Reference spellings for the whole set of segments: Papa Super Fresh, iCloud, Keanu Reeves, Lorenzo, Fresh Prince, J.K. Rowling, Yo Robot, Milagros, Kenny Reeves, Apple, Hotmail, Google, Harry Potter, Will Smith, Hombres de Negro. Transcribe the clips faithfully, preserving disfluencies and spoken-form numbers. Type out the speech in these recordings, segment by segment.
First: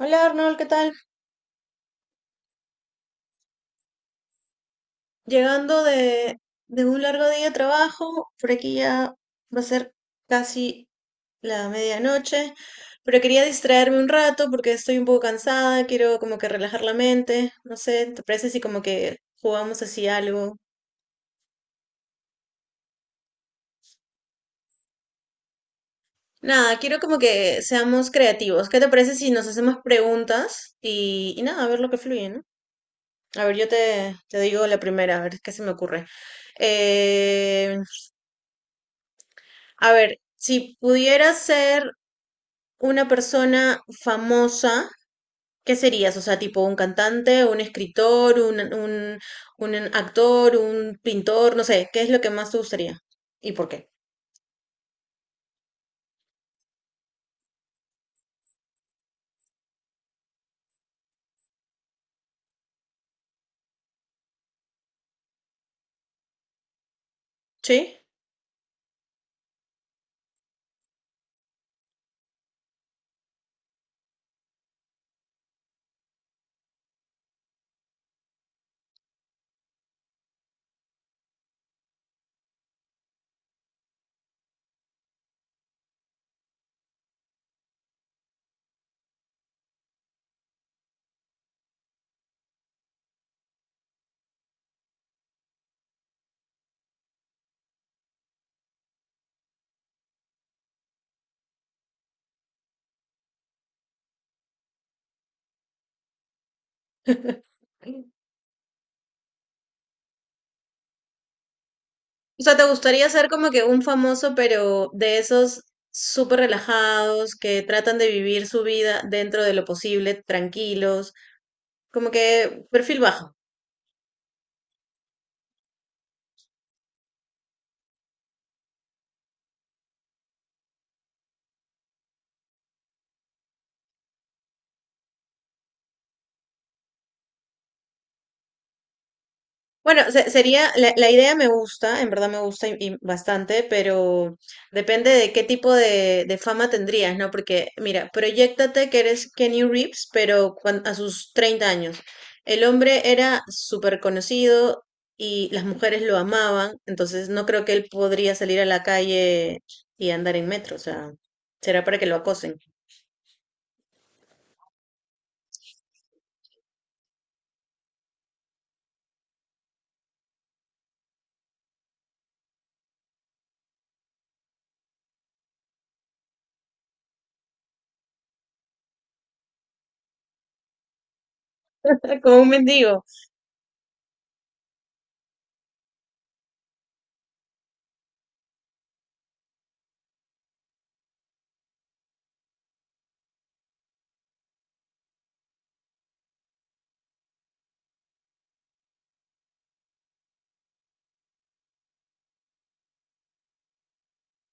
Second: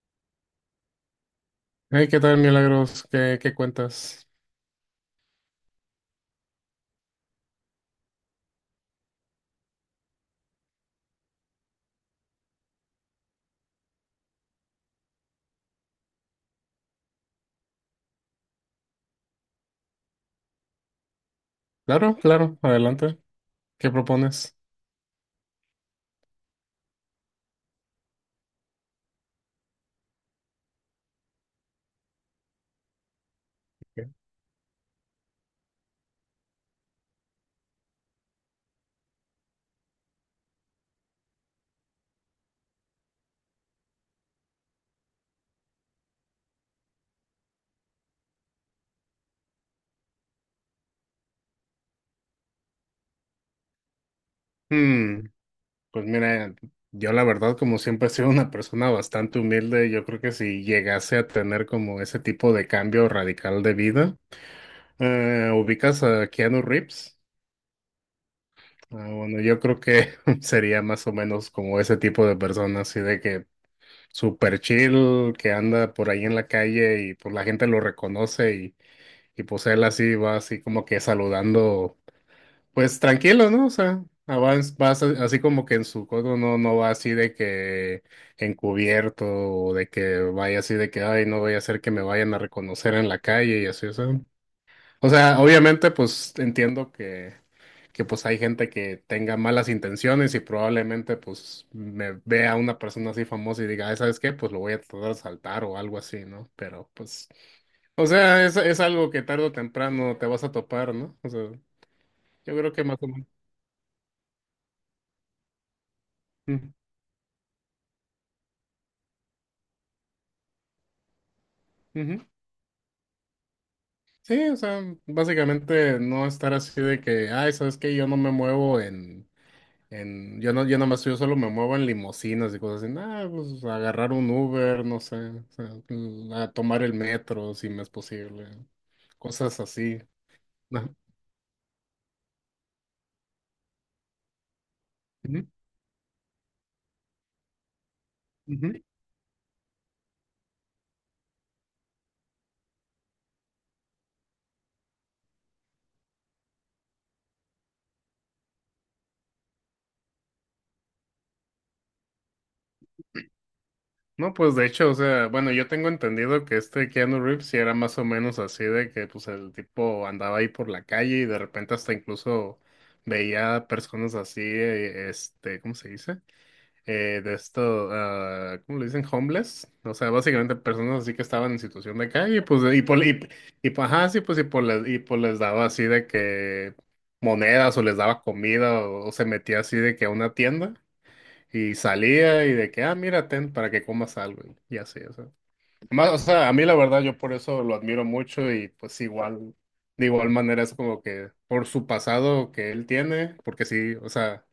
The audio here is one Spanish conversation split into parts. Hola Arnold, ¿qué tal? Hey, ¿qué tal, Milagros? ¿Qué, qué cuentas? Llegando de, de un largo día de trabajo. Por aquí ya va a ser casi la medianoche, pero quería distraerme un rato porque estoy un poco cansada. Quiero como que relajar la mente, no sé, ¿te parece si como que jugamos así algo? Claro, claro, adelante. ¿Qué propones? Nada, quiero como que seamos creativos. ¿Qué te parece si nos hacemos preguntas y, y nada, a ver lo que fluye, ¿no? A ver, yo ¿Qué? te, te digo la primera, a ver qué se me ocurre. Eh, a ver, si pudieras ser una persona famosa, ¿qué serías? O sea, tipo un cantante, un escritor, un, un, un actor, un pintor, no sé, ¿qué es lo que más te gustaría? ¿Y por qué? Hmm, pues mira, yo la verdad, como siempre he sido una persona bastante humilde, yo creo que si llegase a tener como ese tipo de cambio radical de vida, eh, ubicas a Keanu Reeves. ¿Sí? Ah, bueno, yo creo que sería más o menos como ese tipo de persona, así de que super chill, que anda por ahí en la calle y pues la gente lo reconoce y, y pues él así va así como que saludando. Pues tranquilo, ¿no? O sea, avanz- vas a- así como que en su codo no, no va así de que encubierto o de que vaya así de que, ay, no voy a hacer que me vayan a reconocer en la calle y así, o sea. O sea, obviamente, pues entiendo que, que pues hay gente que tenga malas intenciones y probablemente pues me vea una persona así famosa y diga, ay, ¿sabes qué? Pues lo voy a tratar de saltar o algo así, ¿no? Pero pues... O sea, es, es algo que tarde o temprano te vas a topar, ¿no? O sea, O sea, yo ¿te creo que más o gustaría ser menos. como que un famoso, pero de esos súper Ujú, relajados, que tratan de vivir su vida dentro de lo posible, tranquilos, como ujú. que perfil bajo? Sí, o sea, básicamente no estar así de que, ay, ¿sabes qué? Yo no me muevo en, en, yo no, yo nomás, yo solo me muevo en limusinas y cosas así. Nada, pues agarrar un Uber, no sé, o sea, mm, a tomar el metro si me es posible, cosas así. Bueno, se- sería, Ajá. la, la idea me gusta, en verdad me gusta y, y bastante, pero depende de qué Ujú, tipo de, de fama tendrías, ¿no? Porque, mira, ujú. proyéctate que eres Kenny Reeves, pero cuan- a sus treinta años. El hombre era súper conocido y las mujeres lo amaban, entonces no creo que él podría salir a la calle y andar en metro. O sea, será para que lo acosen. No, pues de hecho, o sea, bueno, yo tengo entendido que este Keanu Reeves sí era más o menos así de que pues el tipo andaba ahí por la calle y de repente hasta incluso veía personas así, eh, este, ¿cómo se dice? Eh, de esto, ah, ¿cómo le dicen? Homeless. O sea, básicamente personas así que estaban en situación de Como calle, un pues, y mendigo. por, y, y, pues, ajá, sí, pues, y por les, y pues les daba así de que monedas o les daba comida o, o se metía así de que a una tienda. Y salía y de que, ah, mira, ten para que comas algo. Y así, o sea. Más, o sea, a mí la verdad yo por eso lo admiro mucho y pues igual, de igual manera es como que por su pasado que él tiene, porque sí, o sea,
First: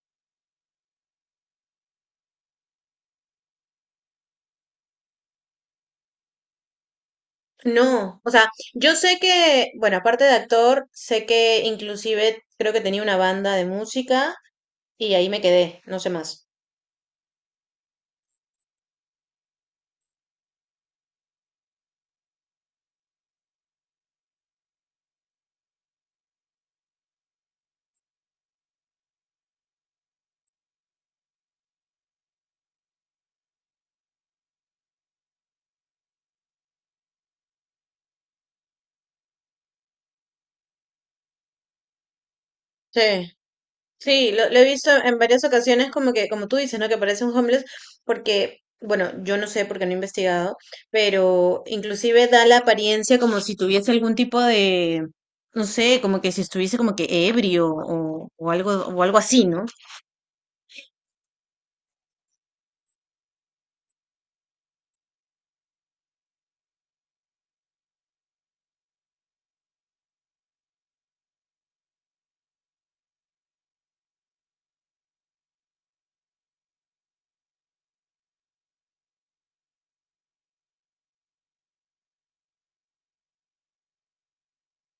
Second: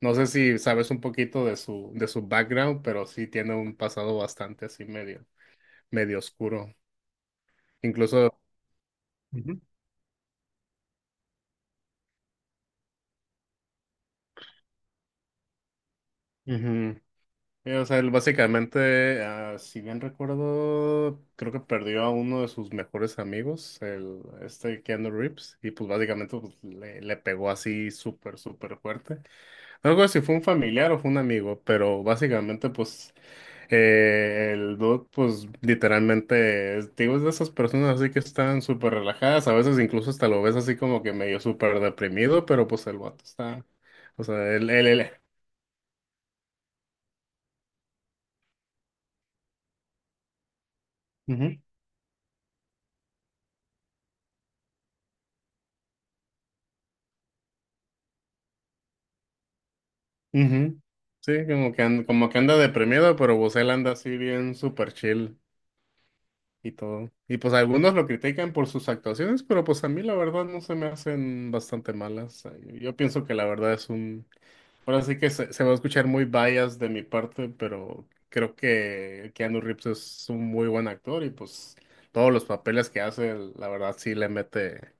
no sé si sabes un poquito de su, de su background, pero sí tiene un pasado bastante así medio, medio oscuro. No, o Incluso... sea, yo sé Ujú. que, bueno, aparte de actor, sé que inclusive creo que tenía una banda de música y ahí me quedé, no sé más. Ujú. Eh, O sea, él básicamente, ah, si bien recuerdo, creo que perdió a uno de sus mejores amigos, el, este Keanu Reeves, y pues básicamente pues, le, le pegó así súper, súper fuerte. No recuerdo si fue un familiar o fue un amigo, pero básicamente pues eh, el dude pues literalmente, es- digo, es de esas personas así que están súper relajadas, a veces incluso hasta lo ves así como que medio súper deprimido, pero pues el vato Sí, está, o sí, lo, sea, lo he él, él, visto él. en varias ocasiones como que, como tú dices, ¿no? Que parece un homeless porque, bueno, yo no sé porque no he investigado, pero inclusive da la apariencia como si tuviese algún tipo de, no sé, como que si estuviese como que ebrio o, o algo, o algo así, ¿no? Ujú. Sí, como que, and- como que anda deprimido, pero Bosel anda así bien super chill y todo. Y pues algunos lo critican por sus actuaciones, pero pues a mí la verdad no se me hacen bastante malas. O sea, Yo, yo pienso que la verdad es un... Ahora sí que se, se va a escuchar muy bias de mi parte, pero creo que Keanu Reeves es un muy buen actor y pues todos los papeles que hace, la verdad sí le mete,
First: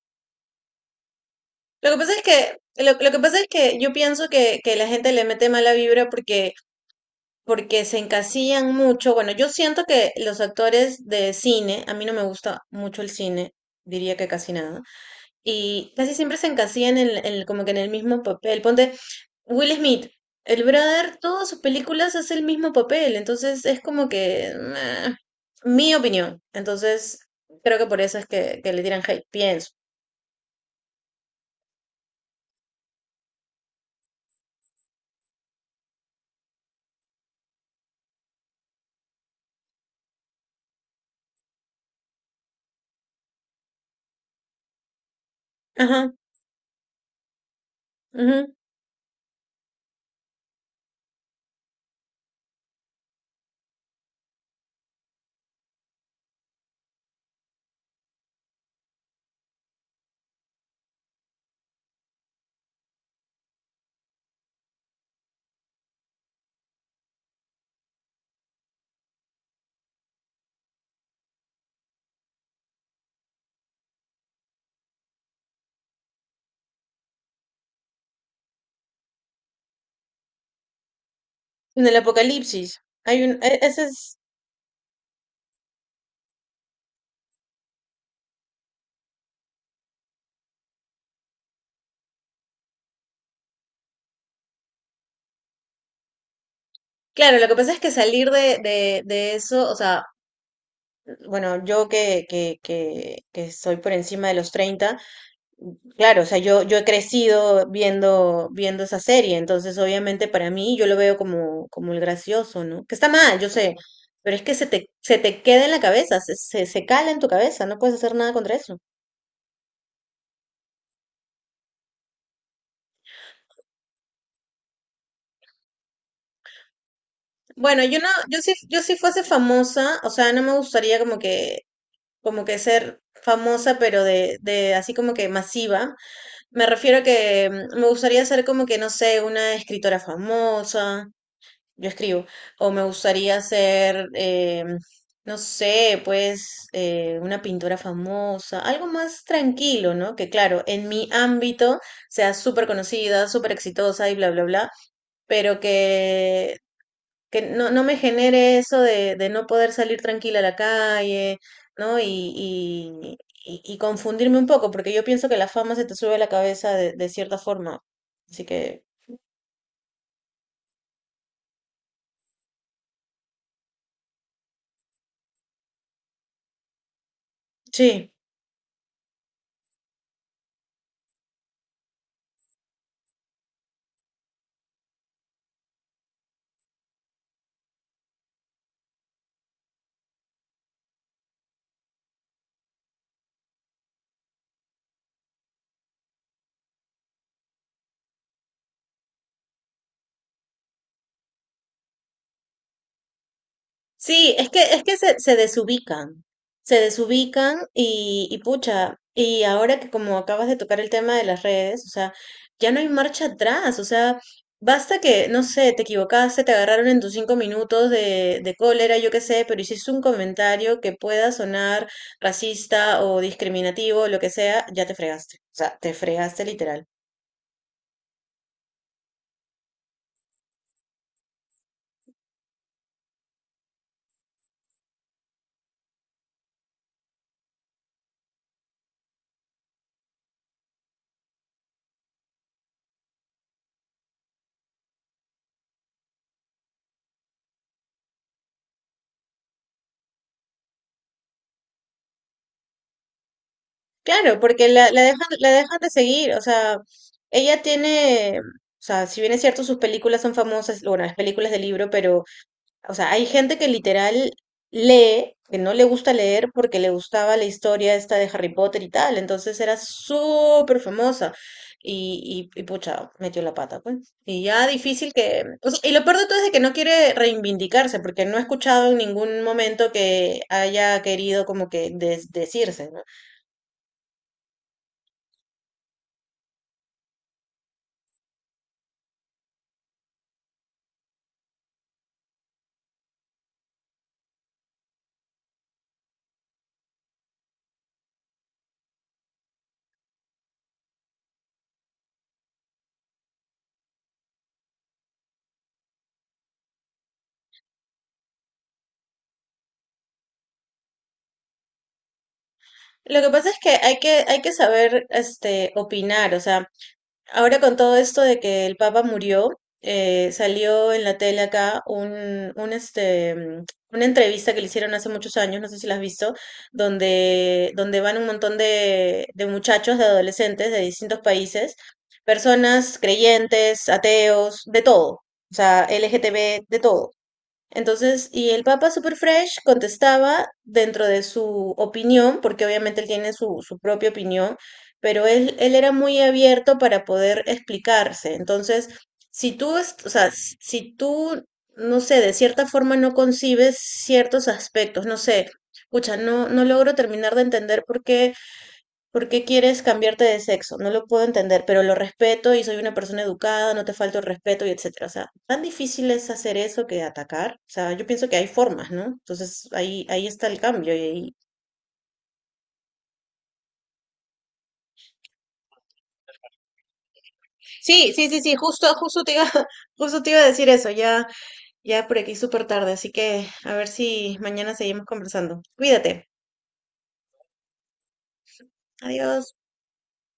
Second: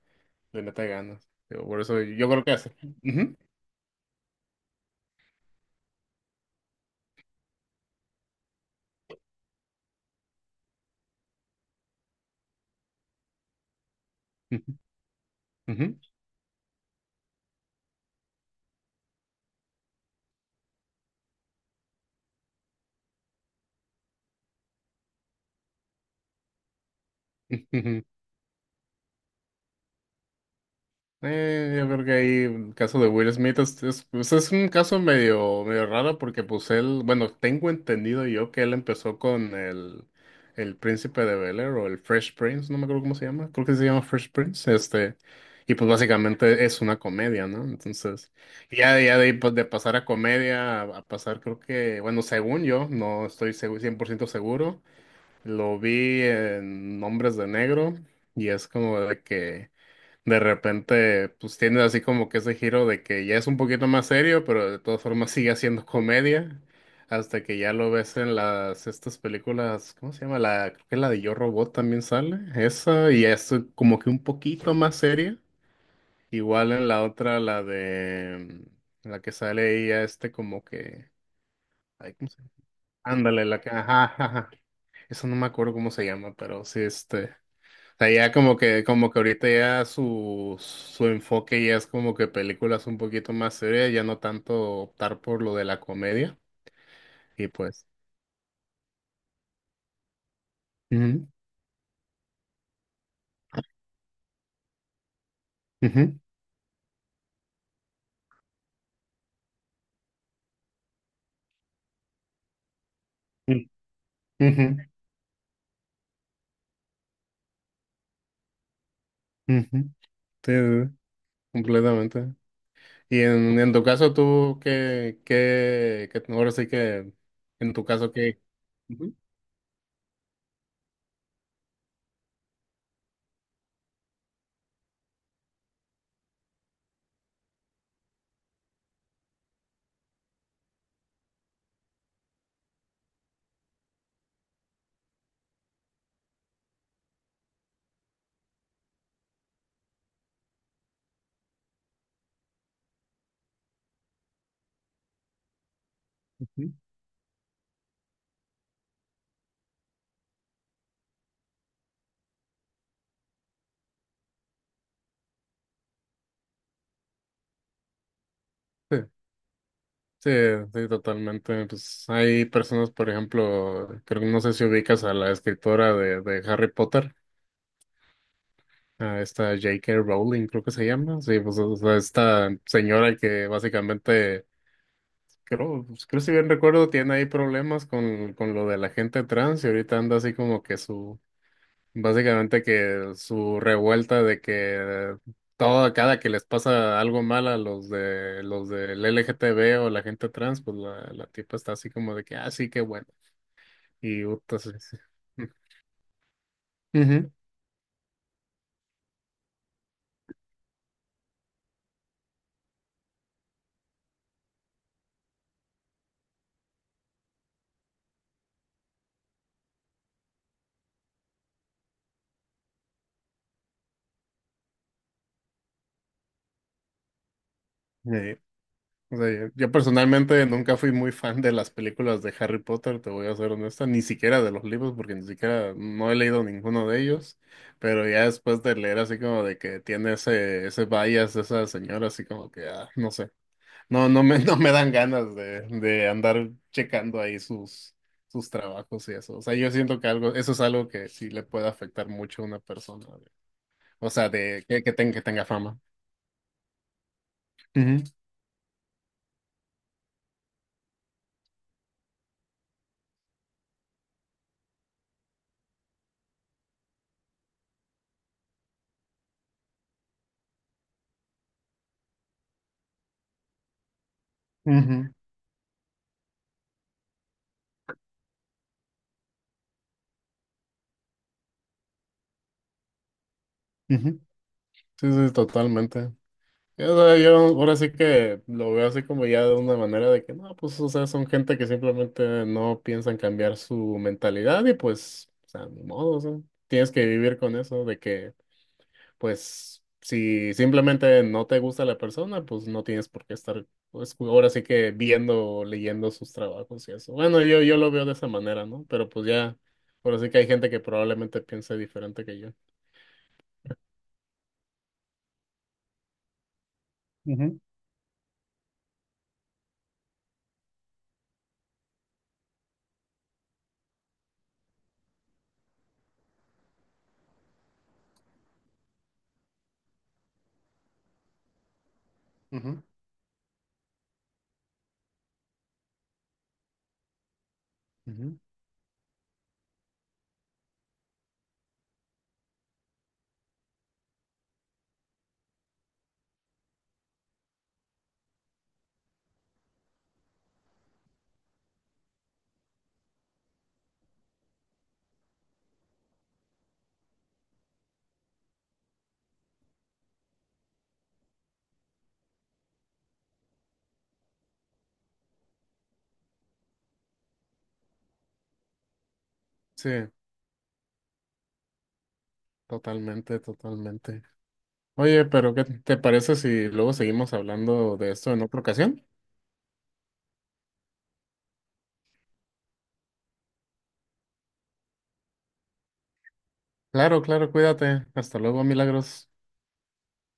le mete ganas. Digo, por Lo que eso pasa es yo creo que que, hace. lo, lo que Ujú, pasa es que yo pienso que, que la gente le mete mala vibra porque, porque se encasillan mucho. Bueno, yo siento que los actores de cine, a mí no me gusta mucho el cine, diría que casi ujú, nada, y casi siempre se encasillan en, en- como que en el mismo papel. Ponte Will Smith, el brother, todas sus películas hace el mismo papel, entonces es como que, meh, mi opinión. Entonces, ujú, creo que por ujú. eso es que, que le tiran hate, pienso. Eh, yo creo que ahí el caso de Will Smith es, es, pues es un caso medio, medio raro porque pues él, bueno, tengo entendido yo que él empezó con el, el Príncipe de Bel-Air o el Fresh Prince, no me acuerdo cómo se llama, creo que se llama Fresh Prince, este, y pues Ajá. básicamente es una comedia, ¿no? Entonces, ya, ya de ahí pues de pasar a comedia a, a pasar creo que, bueno, según yo, no estoy segu- cien por ciento seguro, lo vi en Hombres de Negro y es como de que de repente, pues tiene así como que ese giro de que ya es un poquito más serio, pero de todas formas sigue haciendo comedia, hasta que ya lo ves en las estas películas, ¿cómo se llama? La, creo que la de Yo Robot también sale, esa, y es como que un poquito más seria, igual en la otra, la de, mm, la que sale ella, este como que, En el ay, ¿cómo se llama? apocalipsis. Hay un, Ándale, e- la que, ese ajá, es. ajá, ajá. Eso no me acuerdo cómo se llama, pero sí, este sea, ya como que, como que ahorita ya su, su enfoque ya es como que películas un poquito más serias, ya no tanto optar por lo de la comedia. Claro, lo Y que pasa es pues. que salir de, de, de eso. O sea, Ujú, bueno, yo que, que, que, que soy por encima de los treinta, ujú, claro, o sea, yo, yo he crecido viendo, viendo esa serie, entonces obviamente para mí yo lo veo como, como el gracioso, ¿no? Que está mal, yo ujú, sé, pero es que se te, se te queda en la cabeza, se, se, se cala en tu cabeza, no puedes hacer nada contra eso. ujú, ujú. Sí, sí, sí, completamente. Y en, en tu caso, tú, ¿qué, qué, qué- ahora sí que, en Bueno, tu yo no, caso, ¿qué? yo si, yo si Ujú, fuese famosa, o sea, no me gustaría como que como que ser famosa, pero de, de así como que masiva. Me refiero a que mm, me gustaría ser como que, no sé, una escritora famosa, yo escribo, o me gustaría ser, eh, no sé, pues eh, una pintora famosa, algo más tranquilo, ¿no? Que claro, en mi ámbito sea súper conocida, súper exitosa y bla, bla, bla, pero que ujú. que no, no me genere eso de, de no poder salir tranquila a la calle, ¿no? Y, y, y- y confundirme un poco, porque yo pienso que la fama se te sube a la cabeza de, de cierta forma. Así que, Sí, sí, sí, totalmente. Pues hay personas, por ejemplo, creo que no sé si ubicas a la escritora de, de Harry Potter. sí. A esta J K. Rowling, creo que se llama. Sí, pues o sea, esta señora que básicamente, creo, pues, creo si bien recuerdo, tiene ahí problemas con, con lo de la gente trans y ahorita anda así como que su, básicamente que su revuelta de que todo, cada que les pasa algo mal a los de los del L G T B o la gente trans, pues la, la tipa está así como de que, ah, sí, qué bueno. Y, Sí, es puta, que, sí, es sí. que se, se desubican, se Ujú. desubican y, y pucha, y ahora que como acabas de tocar el tema de las redes, o sea, ya no hay marcha atrás. O sea, basta que, no sé, te equivocaste, te agarraron en tus cinco minutos de, de cólera, yo qué sé, pero hiciste un comentario que pueda sonar racista o discriminativo, lo que sea, ya te fregaste, o sea, te fregaste literal. O sea, yo yo personalmente nunca fui muy fan de las películas de Harry Potter, te voy a ser honesta, ni siquiera de los libros, porque ni siquiera no he leído ninguno de ellos, pero ya después de leer así como de que tiene ese, ese bias de esa señora, así como que, ah, no sé, no, no me, no me dan ganas de, de andar checando ahí sus, sus trabajos y eso. O sea, yo siento que algo, eso es algo que sí le puede afectar mucho a una persona, o sea, Claro, de porque que, la, que, la tenga, que dejan, tenga la dejan fama. de seguir. O sea, ella Ujú, tiene, o sea, si bien es cierto, sus películas son famosas, bueno, las películas del libro, pero, o sea, hay gente que literal lee, que no le gusta leer porque le gustaba la historia esta de Harry Potter y tal, entonces era súper famosa y, y, y pucha, metió la pata, pues. Y ya ujú, difícil que, o sea, y lo peor de todo es de que no quiere reivindicarse, porque no he escuchado en ningún momento que haya querido como que des- decirse, ¿no? ujú. Sí, sí, totalmente. O sea, yo ahora sí que lo veo así como ya de una manera de que no, pues, o sea, son gente que simplemente no piensan cambiar su mentalidad y pues, o sea, ni modo, o sea, tienes que vivir con eso de que, pues, si simplemente no te gusta la persona, pues no tienes por qué estar, pues, ahora sí que viendo, o leyendo sus trabajos y eso. Bueno, yo, yo lo veo de esa manera, ¿no? Pero pues ya, ahora sí que hay gente que probablemente piense diferente que yo. Lo que pasa es que hay que, hay que saber este, opinar. O sea, ahora Ujú, con todo esto de que el Papa murió, eh, salió en la tele acá un, un, este, mm, una entrevista que le hicieron hace muchos años, no sé si la has visto, donde, donde van un montón de, de muchachos, de adolescentes de distintos países, ujú, ujú. personas creyentes, ateos, de todo, o sea, L G T B, de todo. Entonces, y el Papa Super Fresh contestaba dentro de su opinión, porque obviamente él tiene su, su propia opinión, pero él, él era muy abierto para poder explicarse. Entonces, si tú, es- o sea, s- si tú, no sé, de cierta forma no concibes ciertos aspectos, no sé, escucha, no, no logro terminar de entender por qué. ¿Por qué quieres cambiarte de sexo? No lo puedo entender, pero lo respeto y soy una persona educada, no te falto el respeto y etcétera. O sea, tan difícil es hacer eso que atacar. O sea, yo pienso que hay formas, ¿no? Entonces Sí, ahí, ahí está el cambio y ahí, totalmente, totalmente. Oye, pero ¿qué te parece si luego seguimos hablando de sí, sí, esto sí, en sí, otra justo, ocasión? justo te iba, justo te iba a decir eso, ya, ya por aquí súper tarde, así que a ver si mañana seguimos conversando. Cuídate. Claro, claro, cuídate. Hasta luego, Milagros. Adiós.